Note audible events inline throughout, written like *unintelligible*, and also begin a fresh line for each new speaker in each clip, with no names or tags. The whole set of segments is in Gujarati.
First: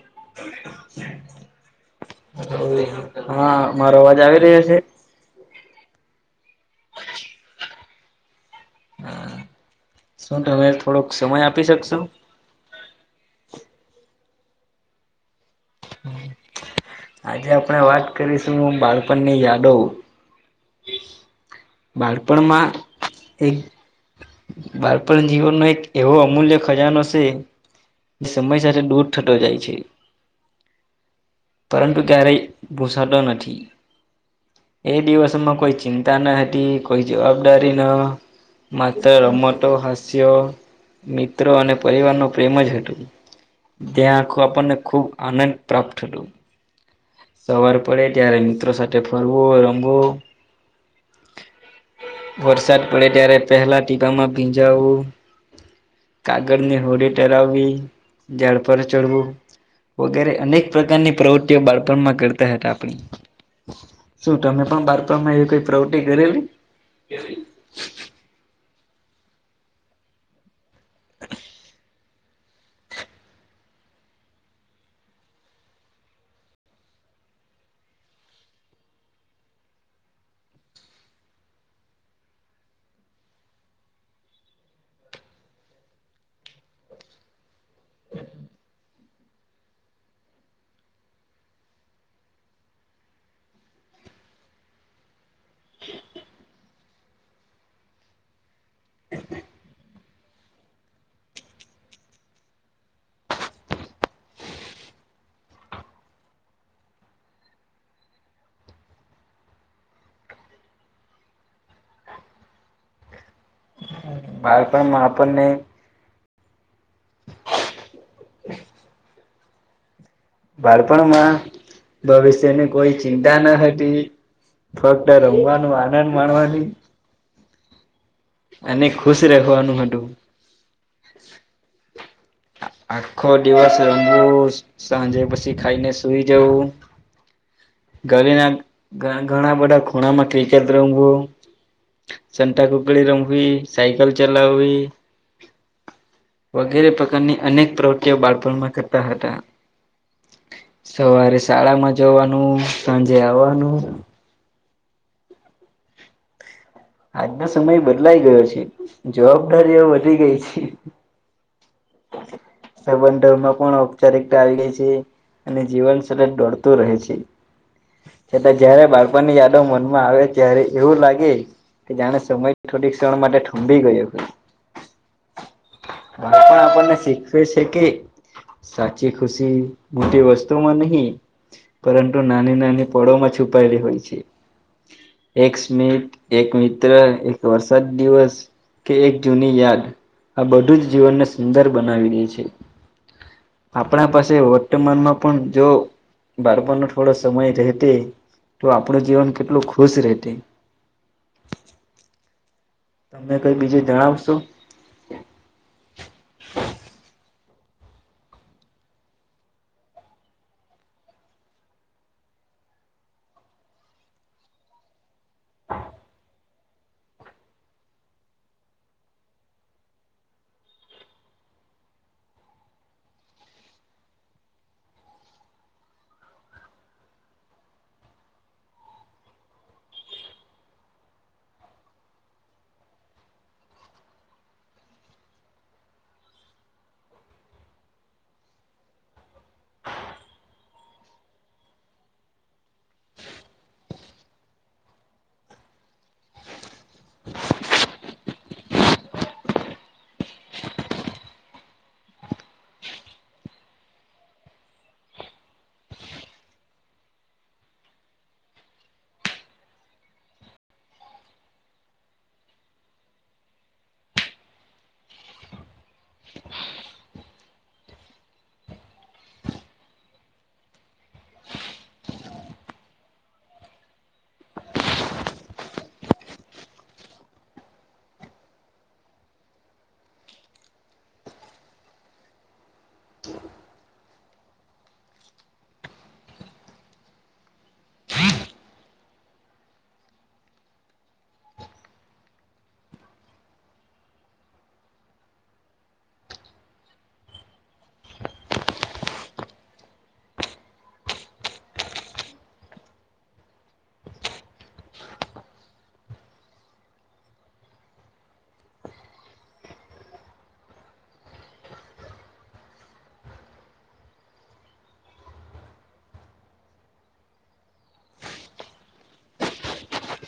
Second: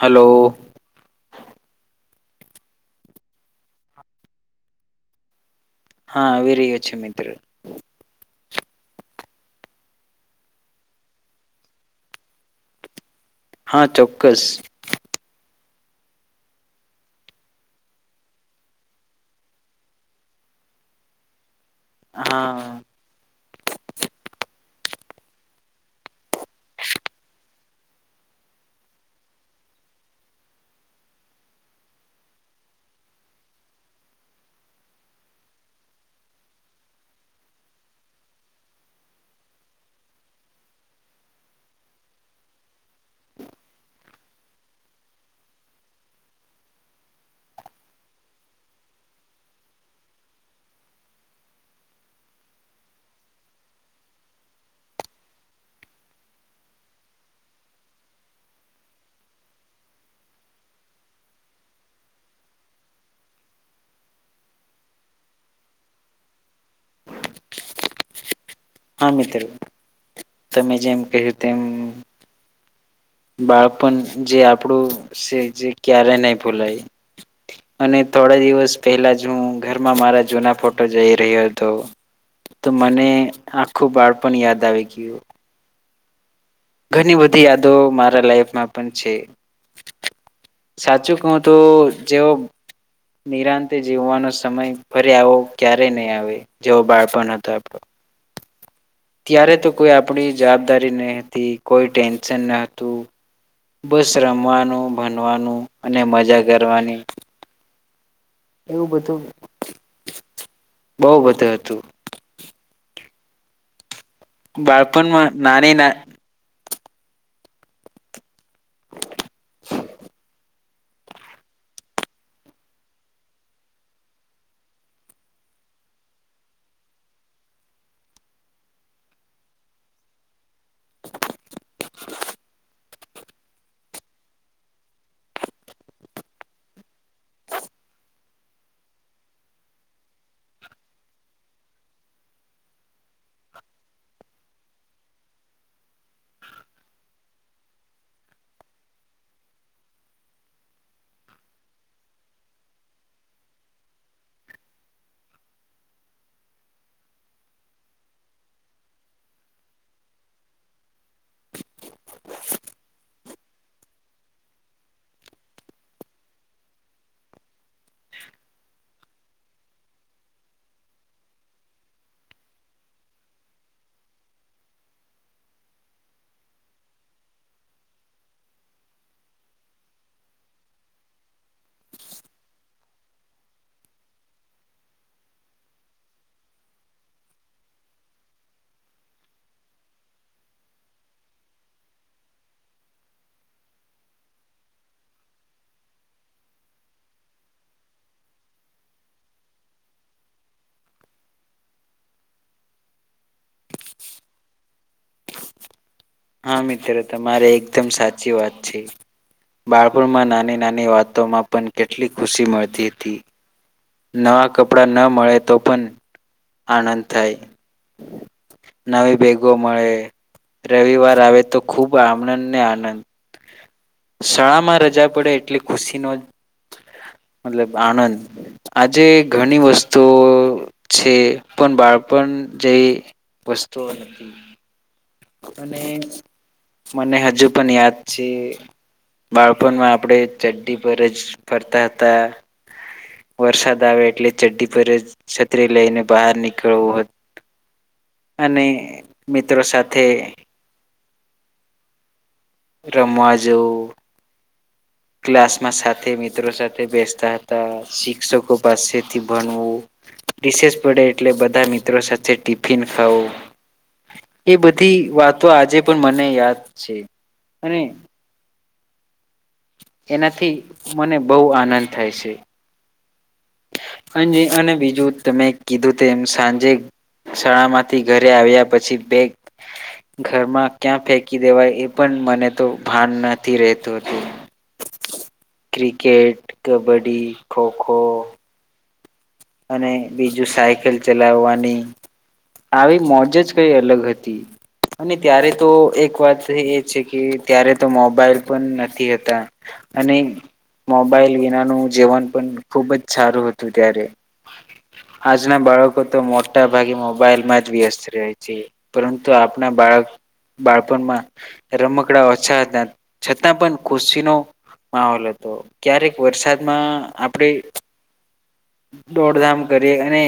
હલો.
હા, મારો અવાજ આવી રહ્યો છે.
હા આવી રહ્યો છેે મિત્ર
હા શું તમે થોડોક સમય આપી શકશો
હા ચોક્કસ
આજે આપણે વાત કરીશું બાળપણની યાદો બાળપણમાં
હા
એક બાળપણ જીવનનો એક એવો અમૂલ્ય ખજાનો છે સમય સાથે દૂર થટો જાય છે પરંતુ ક્યારેય ભૂસાતો નથી એ દિવસ માં કોઈ ચિંતા ન હતી કોઈ જવાબદારી ન માથ રમટો હાસ્ય મિત્રો અને પરિવાર નો પ્રેમ જ હતોું ધ્યાન આખું આપણને ખૂબ આનંદ પ્રાપ્ત થતું સવાર પડે ત્યારે મિત્રો સાથે ફરવું રમવું વરસાદ પડે ત્યારે પહેલા ટીબામાં ભીંજાવું કાગળની હોડી ટરાવવી ઝડ પર ચડવું વગેરે અનેક પ્રકારની પ્રવૃત્તિઓ બાળ કરતા હતા આપણી શું તમે પણ બાારપણમાં એ કોઈ પ્રવૃતિ કરેલી કે
હા મિત્રો તમે જેમ કહ્યું તેમ બાળપણ જે આપણું છે જે ક્યારે નહી ભોલાય અને થોડા દિવસ પહેલા જ હું ઘરમાં મારા જૂના ફોટો જઈ રહ્યો હતો તો મને આખું બાળ પણ યાદ આવી ગયું ઘણી બધી યાદો મારા લાઈફમાં પણ છે સાચું કહું તો જેવો નિરાંતે જીવવાનો સમય ફરે આવો ક્યારે નહીં આવે જેવો બાળપણ હતો આપણો ત્યારે તો કોઈ આપણી જવાબદારી નહી હતી કોઈ ટેન્શન ન હતું બસ રમવાનું ભણવાનું અને મજા કરવાની એવું બધું બહુ બધું હતું બાળપણમાં નાની ના *inaudible*
બાળપણમાં ભવિષ્યની કોઈ ચિંતા ન હતી ફક્ત રમવાનું આનંદ માણવાની અને ખુશ રાખવાનું હતું આખો દિવસ રમવું સાંજે પછી ખાઈને સુઈ જવું ઘરે ના ઘ ઘણા બધા ખૂણામાં ક્રિકેટ રમવું સંતાકુકડી રમવી સાયકલ ચલાવવી વગેરે પ્રકારની અનેક પ્રવૃત્તિઓ બાળપણમાં કરતા હતા સવારે શાળામાં જવાનું સાંજે આવવાનું આજનો સમય બદલાઈ ગયો છે જવાબદારીઓ વધી ગઈ છે સાબંધરમાં પણ ઔપચારિકતા આવી ગઈ છે અને જીવન સતત દોડતું રહે છે છતાં જયારે બાળપન ની યાદો મનમાં આવે ત્યારે એવું લાગે કે જાણે સમય થોડીક ક્ષણ માટે ઠુંંભી ગયો બર પણ આપણને શીખવે છે કે સાચી ખુશી મોટી વસ્તુમાં નહીં પરંતુ નાની નાની પળો માં છુપાયેલી હોય છે એક સ્મિત એક મિત્ર એક વર્સાદ દિવસ કે એક જૂની યાદ આ બધું જ જીવનને સુંદર બનાવી દે છે આપણા પાસે વર્તમાનમાં પણ જો બારપણ થોડો સમય રહે તે તો આપણું જીવન કેટલું ખુશ રહેત તમને કઈ બીજું જણાવશો
હા મિત્ર તમારે એકદમ સાચી વાત છે બાળપણમાં નાની નાની વાતોમાં પણ કેટલી ખુશી મળતી હતી નવા કપડાં ન મળે તો પણ આનંદ થાય નવી ભેગો મળે રવિવાર આવે તો ખૂબ આનંદને આનંદ શાળામાં રજા પડે એટલે ખુશીનો મતલબ આણંદ આજે ઘણી વસ્તુઓ છે પણ બાળપણ જેઈ વસ્તુઓ નથી અને મને હજુ પણ યાદ છે બાળપણમાં આપણે ચડ્ડી પર જ ફરતા હતા વરસાદ આવે એટલે ચડ્ડી પર જ છત્રી લઈને બહાર નીકળવું અને મિત્રો સાથે રમાજો
હ
ક્લાસમાં સાથે મિત્રો સાથે બેસતા હતા શિક્ષકો પાસેથી ભણવું રિસેસ પડે એટલે બધા મિત્રો સાથે ટિફિન ખાવું એ બધી વાતો આજે પણ મને યાદ છે અને એનાથી મને બહુ આનંદ થાય છે અ અને બીજું તમે કીધું તેમ સાંજે શાળા માંથી ઘરે આવ્યા પછી બેગ ઘરમાં ક્યાં ફેંકી દેવાય એ પણ મને તો ભાન નથી રહેેતું હતું ક્રિકેટ કબડી ખોખો અને બીજું સાયકલ ચલાવવાની આવી મોજ જ કઈ અલગ હતી અને ત્યારે તો એક વાત એ છે કે ત્યારે તો મોબાઈલ પણ નથી હતા અને મોબાઈલ વિનાનું જીવન પણ ખુબ જ સારું હતું ત્યારે આજના બાળકો તો મોટા ભાગે મોબાઈલમાં જ વ્યસ્ત રહે છે પરંતુ આપણા બાળક બાળપણમાં રમકડા ઓછા હતા છતાં પણ ખુશીનો માહોલ હતો ક્યારેક વરસાદમાં આપણે દોડધામ કરી અને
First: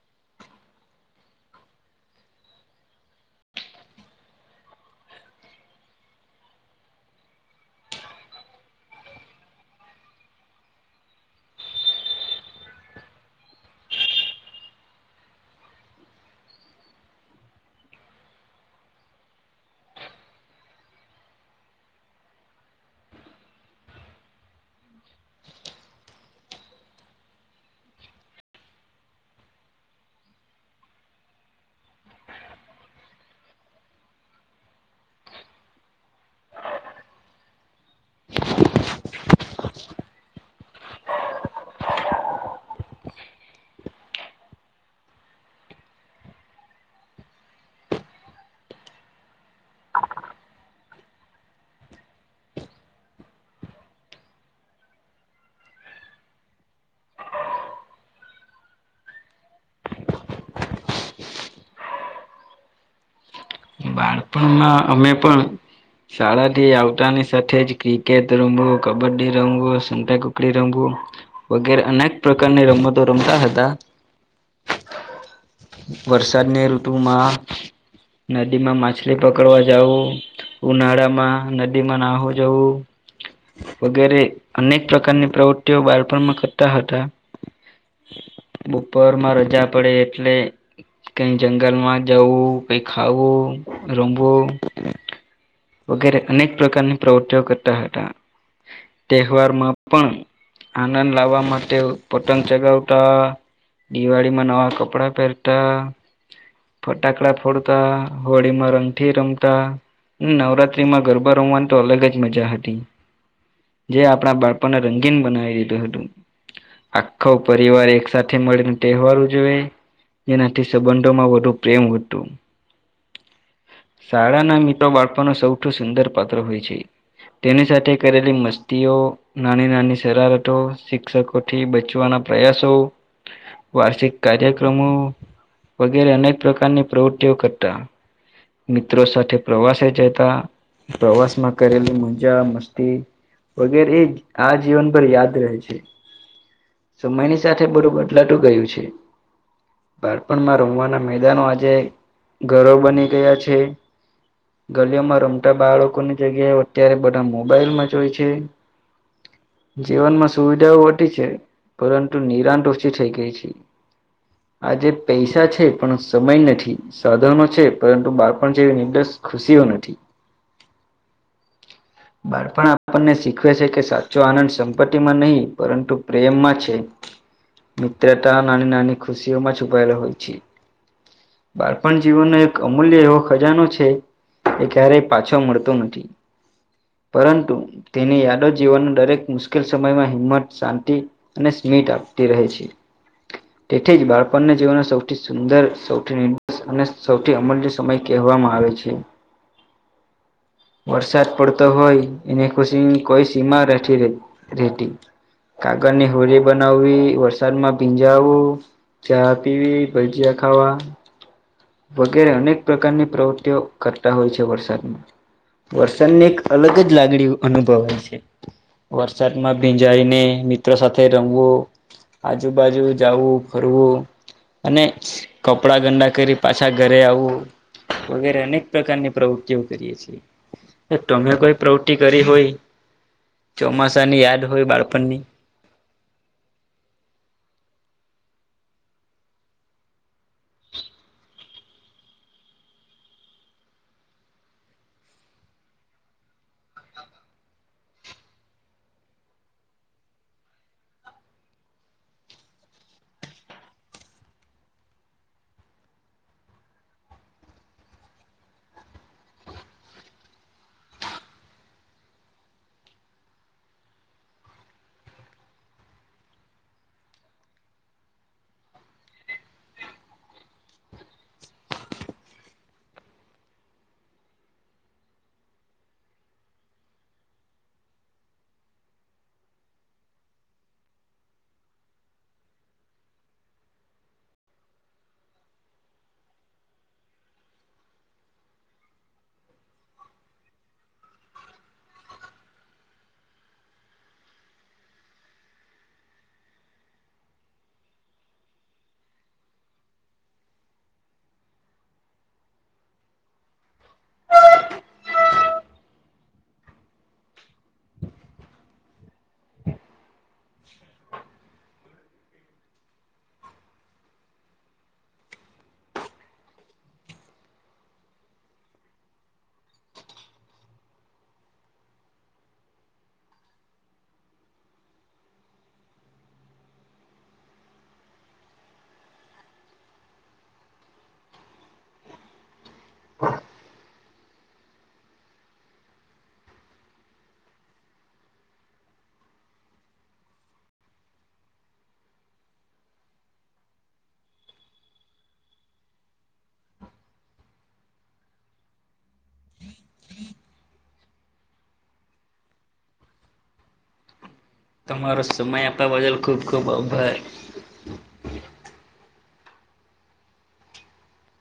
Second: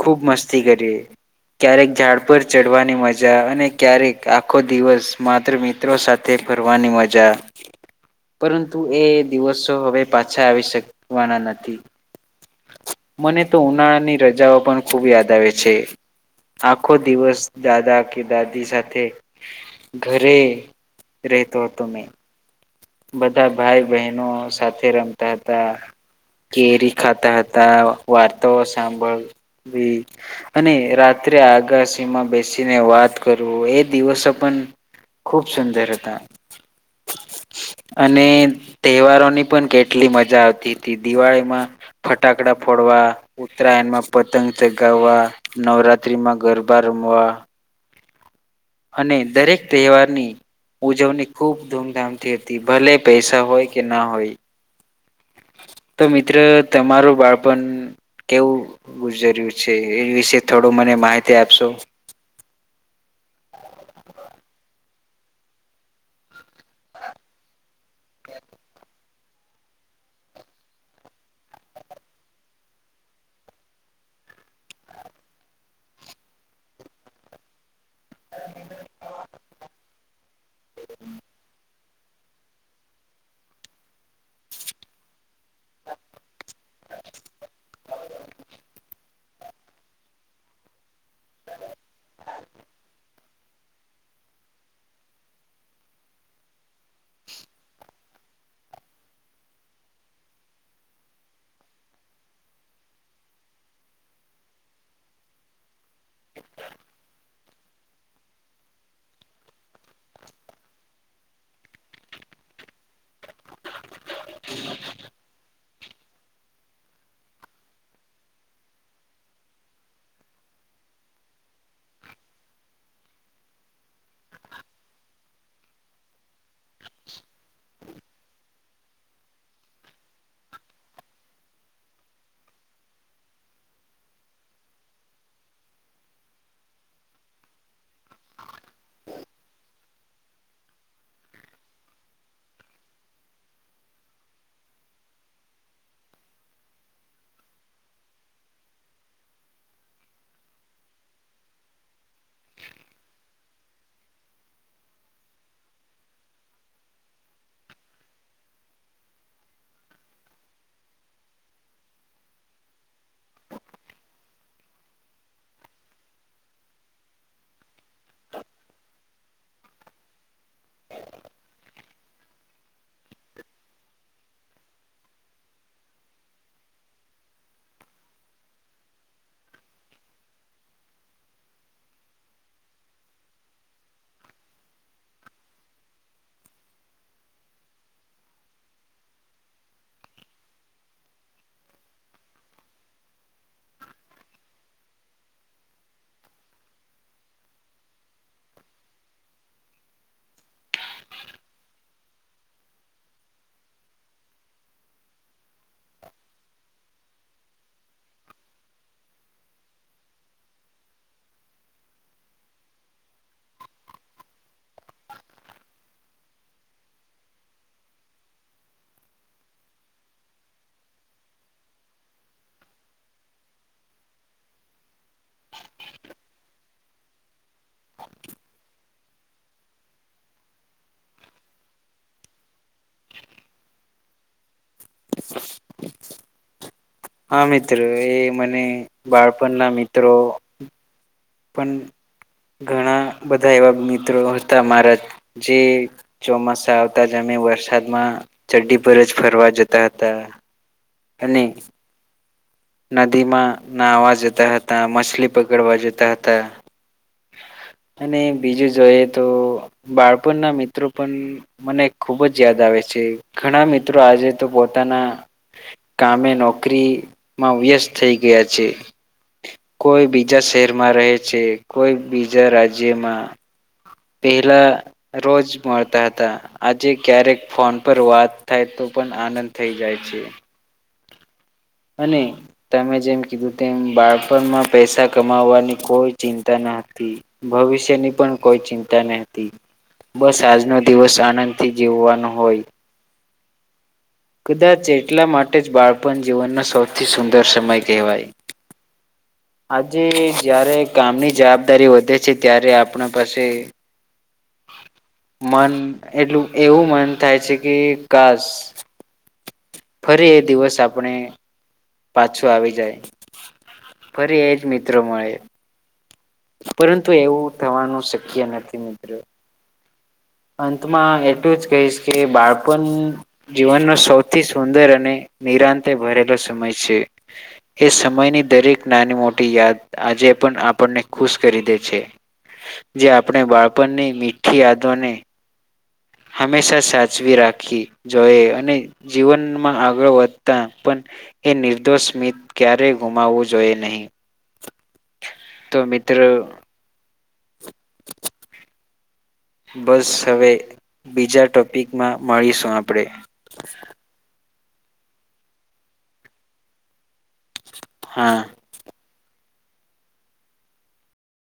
ખૂબ મસ્તી કરી ક્યારેક ઝાડ પર ચડવાની મજા અને ક્યારેક આખો દિવસ માત્ર મિત્રો સાથે ફરવાની મજા પરંતુ એ દિવસો હવે પાછા આવી શકવાના નથી મને તો ઉનાળાની રજાઓ પણ ખુબ યાદ આવે છે આખો દિવસ દાદા કે દાદી સાથે ઘરે રેતોતોમે બધા ભાઈ બહેનો સાથે રમતા હતા કેરી ખાતા હતા વાર્તાઓ સાંભળ અને રાત્રે આગશીમાં બેસી વાત કરવું એ દિવસો પણ ખુબ સુંદર હતા અને તહેવારોની પણ કેટલી મજા આવતી હતી દિવાળીમાં ફટાકડા ફોડવા ઉત્તરાયણ માં પતંગ ચગાવવા નવરાત્રીમાં ગરબા ર વા અને દરેક તહેવારની ઉજવણી ખૂબ ધૂમધામથી હતી ભલે પૈસા હોય કે ના હોય
હ *unintelligible*
તો મિત્ર તમારું બાળપણ કેવું ગુજર્યુ છે એ વિશે થોડું મને માહિતી આપશો
હ *unintelligible* બાળપણમાં અમે પણ શાળા થી આવતાની સાથે જ ક્રિકેટ રમવું કબડ્ડી રમવો સતાકુકડી રમવું વગેરે અનેક પ્રકારની રમતો રમતા હતા વરસાદની ઋતુમાં નદી માં માછલી પકડવા જવું ઉનાળામાં નદીમાં નાહું જવું વગેરે અનેક પ્રકારની પ્રવૃત્તિઓ બાળપણમાં કરતા હતા બપોરમાં રજા પડે એટલે કઈ જંગલ માં જવું કઈ ખાવું રમવું વગેરે અનેક પ્રકારની પ્રવૃત્તિઓ કરતા હતા તહેવારમાં પણ આનંદ લાવવા માટે પતંગ ચગાવતા દિવાળી માં નવા કપડાં પહેરતા ફટાકડા ફોડતા હોળી માં રંગઠી રમતા નવરાત્રીમાં ગરબા રમવાની તો અલગ જ મજા હતી જે આપણા બાળપને રંગીન બનાવી દીધું હતું આખો પરિવાર એક સાથેથે મળીને તહેવાર ઉજવે જેનાથી સંબંધોમાં વધુ પ્રેમ હતું શાળાના ફટો બાળપણનો સૌથી સુંદર પાત્ર હોય છે તેની સાથે કરેલી મસ્તીઓ નાની નાની શરારતો શિક્ષકોથી બચવાના પ્રયાસો વાર્ષિક કાર્યક્રમો વગેરે અનેક પ્રકારની પ્રવૃતિઓ કરતા મિત્રો સાથે પ્રવાસે જતા પ્રવાસમાં કરેલ મજા મસ્તી વગેરે એ આ જીવન ભર યાદ રહે છે સમયની સાથે બધૂ બદલાટું ગયું છે બાળપણમાં રમવાના મેદાનો આજે ઘર બની ગયા છે ગલીઓમાં રમતા બાળકોની જગ્યાએ અત્યારે બધા મોબાઈલમાં જ હોય છે જીવનમાં સુવિધાઓ વટી છે પરંતુ નિરાંત ઓછી થઈ ગઈ છે આજે પૈસા છે પણ સમય નથી સાધનો છે પરંતુ બાળપણ જે નિર્ડ્સ ખુશીઓ નથી બાળપણ આપણને શીખવે છે કે સાચો આનંદ સંપત્તિ માં નહીં પરંતુ પ્રેમમાં છે મિત્રતા નાની નની ખુશીઓમાં છુપાયલો હોય છે બાળપણ જીવનનો એક અમૂલ્ય એવો ખજાનો છે એ ક્યારેય પાછો મળતો નથી પરંતુ તેની યાદો જીવન દરેક મુશ્કેલ સમયમાં હિંમત શાંતિ અને સ્મીઠ પ્રાપ્તિ રહેે છે તેથી જ બાળપણના જીવનનો સૌથી સુંદર સૌથી નિર્દષ અને સૌથી અમલ્ય સમય કહેવાય વામાં આવે છે વરસાદ પડતો તો હોય એને ખુશીની કોઈ સીમા રેઠી રેતી કાગળની હોલી બનાવવી વરસાદમાં ભીજાવુ ચા પીવી ભજીયા ખાવા વગેરે અનેક પ્રકારની પ્રવૃત્તિઓ કરતા હોય છે વરસાદમાં વરસાદની અલગ જ લાગણી અનુભવાય છે વરસાદમાં ભીંજારીને મિત્રો સાથે રમવું આજુબાજુ જાવું ફરવું અને કપડા ગંડા કરી પાછા ઘરે આવું વગેરે અનેક પ્રકારની પ્રવૃતિઓ કરીએ છીએ તોમે કોઈ પ્રવૃતિ કરી હોય ચોમાસાની યાદ હોય બાળપણની *unintelligible* *inaudible*
હા મિત્ર એ મને બાળપણના મિત્રો પણ ઘણા બધા એવા મિત્રો હતા, મારા જે ચોમાસા આવતા જમી. વરસાદમાં ચડી પર જ ફરવા જતા હતા, અને નદીમાં નહવા જતા હતા, માછલી પકડવા જતા હતા.
*unintelligible* *inaudible*
અને બીજું જોઈએ, તો બાળપણ ના મિત્રો પણ મને ખુબ જ યાદ આવે છે. ઘણા મિત્રો આજે તો પોતાના કામે નોકરી માં વ્યસ્ત થઈ ગયા છે. કોઈ બીજા શહેરમાં રહે છે, કોઈ બીજા રાજ્યમાં પેલા રોજ મળતા હતા, આજે ક્યારેક ફોન પર વાત થાય તો. પણ આનંદ થઈ જાય છે. અને તમે જેમ કીધું તેમ બાળપણમાં પૈસા કમાવાની કોઈ ચિંતા નથી. ભવિષ્યની પણ કોઈ ચિંતા ન હતી. બસ આજનો દિવસ આનંદથી જીવવાનો હોય. કદાચ એટલા માટે જ બાળપણ જીવનનો સૌથી સુંદર સમય કહેવાય. આજે જારે કામની જવાબદારી વધે છે, ત્યારે આપણા પાસે
હ *inaudible*
મન એટલું એવું મન થાય છે, કે કાસ ફરી એ દિવસ આપણે. પાછું આવી જાય ફરી એજ મિત્રો મળે. પરંતુ એવું થવાનું શક્ય નથી મિત્રો. અંતમાં એટલું જ કહીશ કે બાળપણ જીવનનો સૌથી સુંદર અને નિરાંતે ભરેલો સમય છે, એ સમયની દરેક નાની મોટી યાદ આજે પણ આપણને ખુશ કરી દે છે.
હ *inaudible*
જે આપણે બાળપણની મીઠી યાદોને હંમેશા સાચવી રાખી જોએ અને જીવનમાં આગળ વધતા પણ એ નિર્દોષ સ્મિત ક્યારેય ગુમાવવું જોઈએ નહીં.
*unintelligible* *inaudible*
તો મિત્ર બસ હવે બીજા ટોપિકમાં મળીશું, આપણેે
તમારો સમય આપવા બદલ ખુબ ખુબ આભાર.
હા.